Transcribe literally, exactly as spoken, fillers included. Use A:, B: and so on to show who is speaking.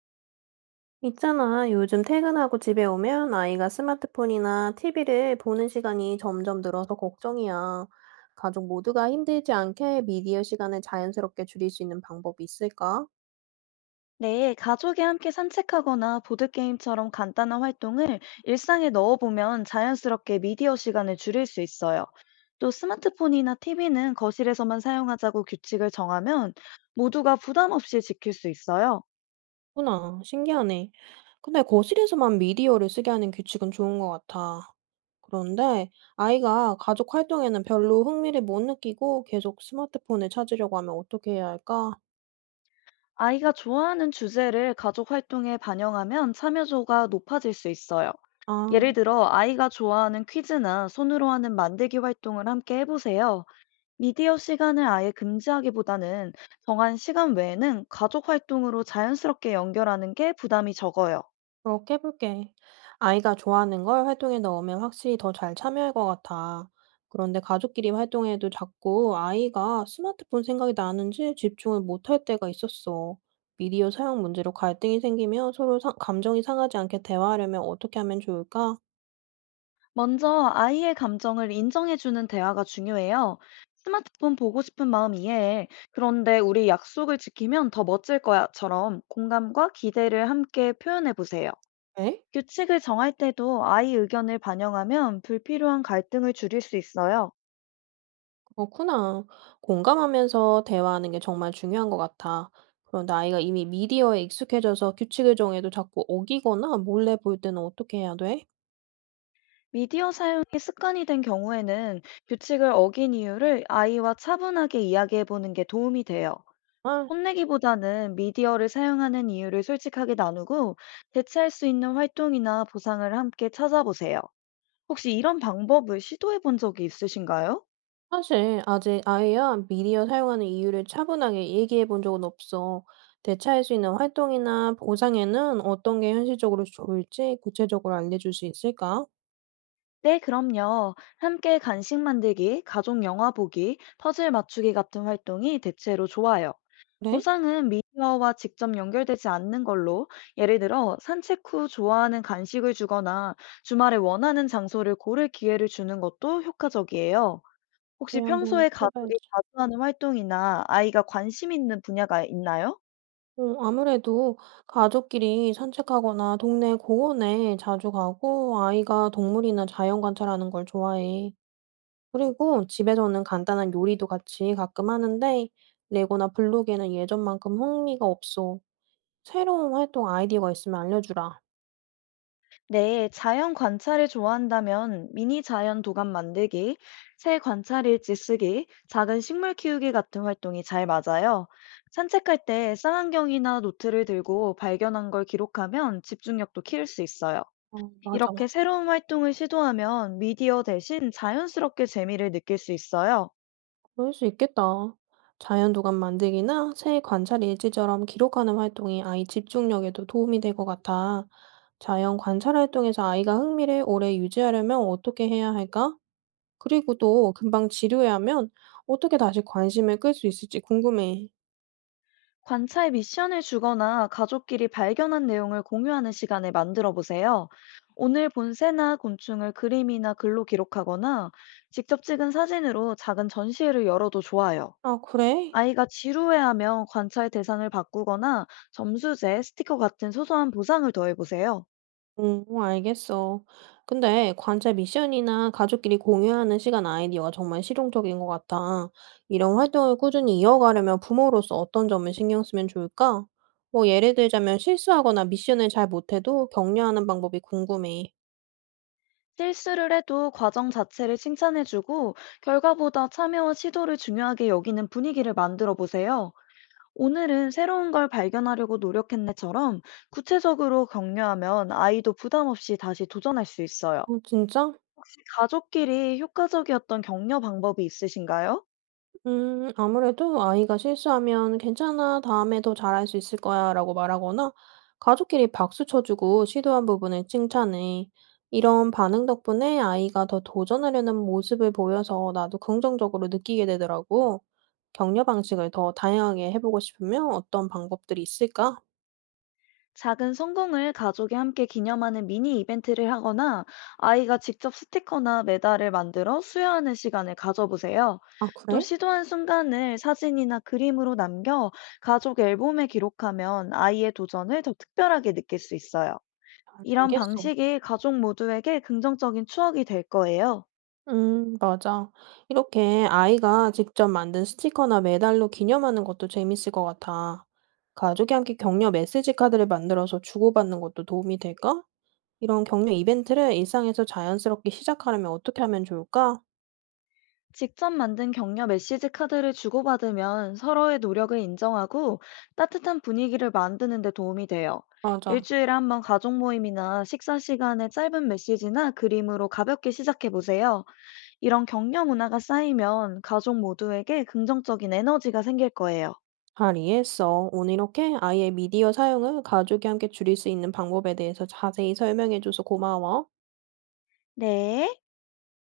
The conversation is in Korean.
A: 있잖아. 요즘 퇴근하고 집에 오면 아이가 스마트폰이나 티비를 보는 시간이 점점 늘어서 걱정이야. 가족 모두가 힘들지 않게 미디어 시간을 자연스럽게 줄일 수 있는 방법이 있을까?
B: 네, 가족이 함께 산책하거나 보드게임처럼 간단한 활동을 일상에 넣어보면 자연스럽게 미디어 시간을 줄일 수 있어요. 또 스마트폰이나 티비는 거실에서만 사용하자고 규칙을 정하면 모두가 부담 없이 지킬 수 있어요.
A: 구나. 신기하네. 근데 거실에서만 미디어를 쓰게 하는 규칙은 좋은 것 같아. 그런데 아이가 가족 활동에는 별로 흥미를 못 느끼고 계속 스마트폰을 찾으려고 하면 어떻게 해야 할까?
B: 아이가 좋아하는 주제를 가족 활동에 반영하면 참여도가 높아질 수 있어요.
A: 아,
B: 예를 들어, 아이가 좋아하는 퀴즈나 손으로 하는 만들기 활동을 함께 해보세요. 미디어 시간을 아예 금지하기보다는 정한 시간 외에는 가족 활동으로 자연스럽게 연결하는 게 부담이 적어요.
A: 그렇게 해볼게. 아이가 좋아하는 걸 활동에 넣으면 확실히 더 잘 참여할 것 같아. 그런데 가족끼리 활동해도 자꾸 아이가 스마트폰 생각이 나는지 집중을 못할 때가 있었어. 미디어 사용 문제로 갈등이 생기면 서로 상- 감정이 상하지 않게 대화하려면 어떻게 하면 좋을까?
B: 먼저 아이의 감정을 인정해주는 대화가 중요해요. 스마트폰 보고 싶은 마음 이해해. 그런데 우리 약속을 지키면 더 멋질 거야처럼 공감과 기대를 함께 표현해 보세요.
A: 에?
B: 규칙을 정할 때도 아이 의견을 반영하면 불필요한 갈등을 줄일 수 있어요.
A: 그렇구나. 공감하면서 대화하는 게 정말 중요한 것 같아. 그런데 아이가 이미 미디어에 익숙해져서 규칙을 정해도 자꾸 어기거나 몰래 볼 때는 어떻게 해야 돼?
B: 미디어 사용이 습관이 된 경우에는 규칙을 어긴 이유를 아이와 차분하게 이야기해 보는 게 도움이 돼요. 혼내기보다는 미디어를 사용하는 이유를 솔직하게 나누고 대체할 수 있는 활동이나 보상을 함께 찾아보세요. 혹시 이런 방법을 시도해 본 적이 있으신가요?
A: 사실 아직 아이와 미디어 사용하는 이유를 차분하게 얘기해 본 적은 없어. 대체할 수 있는 활동이나 보상에는 어떤 게 현실적으로 좋을지 구체적으로 알려줄 수 있을까?
B: 네, 그럼요. 함께 간식 만들기, 가족 영화 보기, 퍼즐 맞추기 같은 활동이 대체로 좋아요.
A: 그래?
B: 보상은 미디어와 직접 연결되지 않는 걸로, 예를 들어 산책 후 좋아하는 간식을 주거나 주말에 원하는 장소를 고를 기회를 주는 것도 효과적이에요. 혹시
A: 그래, 한번
B: 평소에 가족이
A: 해봐야지.
B: 자주 하는 활동이나 아이가 관심 있는 분야가 있나요?
A: 어, 아무래도 가족끼리 산책하거나 동네 공원에 자주 가고 아이가 동물이나 자연 관찰하는 걸 좋아해. 그리고 집에서는 간단한 요리도 같이 가끔 하는데 레고나 블록에는 예전만큼 흥미가 없어. "새로운 활동 아이디어가 있으면 알려주라."
B: 네, 자연 관찰을 좋아한다면 미니 자연 도감 만들기, 새 관찰일지 쓰기, 작은 식물 키우기 같은 활동이 잘 맞아요. 산책할 때 쌍안경이나 노트를 들고 발견한 걸 기록하면 집중력도 키울 수 있어요.
A: 어 맞아.
B: 이렇게 새로운 활동을 시도하면 미디어 대신 자연스럽게 재미를 느낄 수 있어요.
A: 그럴 수 있겠다. 자연도감 만들기나 새 관찰 일지처럼 기록하는 활동이 아이 집중력에도 도움이 될 것 같아. 자연 관찰 활동에서 아이가 흥미를 오래 유지하려면 어떻게 해야 할까? 그리고 또 금방 지루해하면 어떻게 다시 관심을 끌 수 있을지 궁금해.
B: 관찰 미션을 주거나 가족끼리 발견한 내용을 공유하는 시간을 만들어 보세요. 오늘 본 새나 곤충을 그림이나 글로 기록하거나 직접 찍은 사진으로 작은 전시회를 열어도 좋아요.
A: 아 그래?
B: 아이가 지루해하면 관찰 대상을 바꾸거나 점수제, 스티커 같은 소소한 보상을 더해보세요.
A: 어 알겠어. 근데 관찰 미션이나 가족끼리 공유하는 시간 아이디어가 정말 실용적인 것 같아. 이런 활동을 꾸준히 이어가려면 부모로서 어떤 점을 신경 쓰면 좋을까? 뭐 예를 들자면 실수하거나 미션을 잘 못해도 격려하는 방법이 궁금해.
B: 실수를 해도 과정 자체를 칭찬해주고 결과보다 참여와 시도를 중요하게 여기는 분위기를 만들어 보세요. 오늘은 새로운 걸 발견하려고 노력했네처럼 구체적으로 격려하면 아이도 부담 없이 다시 도전할 수 있어요.
A: 어, 진짜?
B: 혹시 가족끼리 효과적이었던 격려 방법이 있으신가요?
A: 음, 아무래도 아이가 실수하면 괜찮아, 다음에 더 잘할 수 있을 거야 라고 말하거나 가족끼리 박수 쳐주고 시도한 부분을 칭찬해. 이런 반응 덕분에 아이가 더 도전하려는 모습을 보여서 나도 긍정적으로 느끼게 되더라고. 격려 방식을 더 다양하게 해보고 싶으면 어떤 방법들이 있을까?
B: 작은 성공을 가족이 함께 기념하는 미니 이벤트를 하거나 아이가 직접 스티커나 메달을 만들어 수여하는 시간을 가져보세요.
A: 아,
B: 또
A: 그래?
B: 시도한 순간을 사진이나 그림으로 남겨 가족 앨범에 기록하면 아이의 도전을 더 특별하게 느낄 수 있어요. 이런
A: 알겠어.
B: 방식이 가족 모두에게 긍정적인 추억이 될 거예요.
A: 음, 맞아. 이렇게 아이가 직접 만든 스티커나 메달로 기념하는 것도 재밌을 것 같아. 가족이 함께 격려 메시지 카드를 만들어서 주고받는 것도 도움이 될까? 이런 격려 이벤트를 일상에서 자연스럽게 시작하려면 어떻게 하면 좋을까?
B: 직접 만든 격려 메시지 카드를 주고받으면 서로의 노력을 인정하고 따뜻한 분위기를 만드는 데 도움이 돼요.
A: 맞아.
B: 일주일에 한 번 가족 모임이나 식사 시간에 짧은 메시지나 그림으로 가볍게 시작해 보세요. 이런 격려 문화가 쌓이면 가족 모두에게 긍정적인 에너지가 생길 거예요.
A: 잘 이해했어. 오늘 이렇게 아이의 미디어 사용을 가족이 함께 줄일 수 있는 방법에 대해서 자세히 설명해줘서 고마워.
B: 네.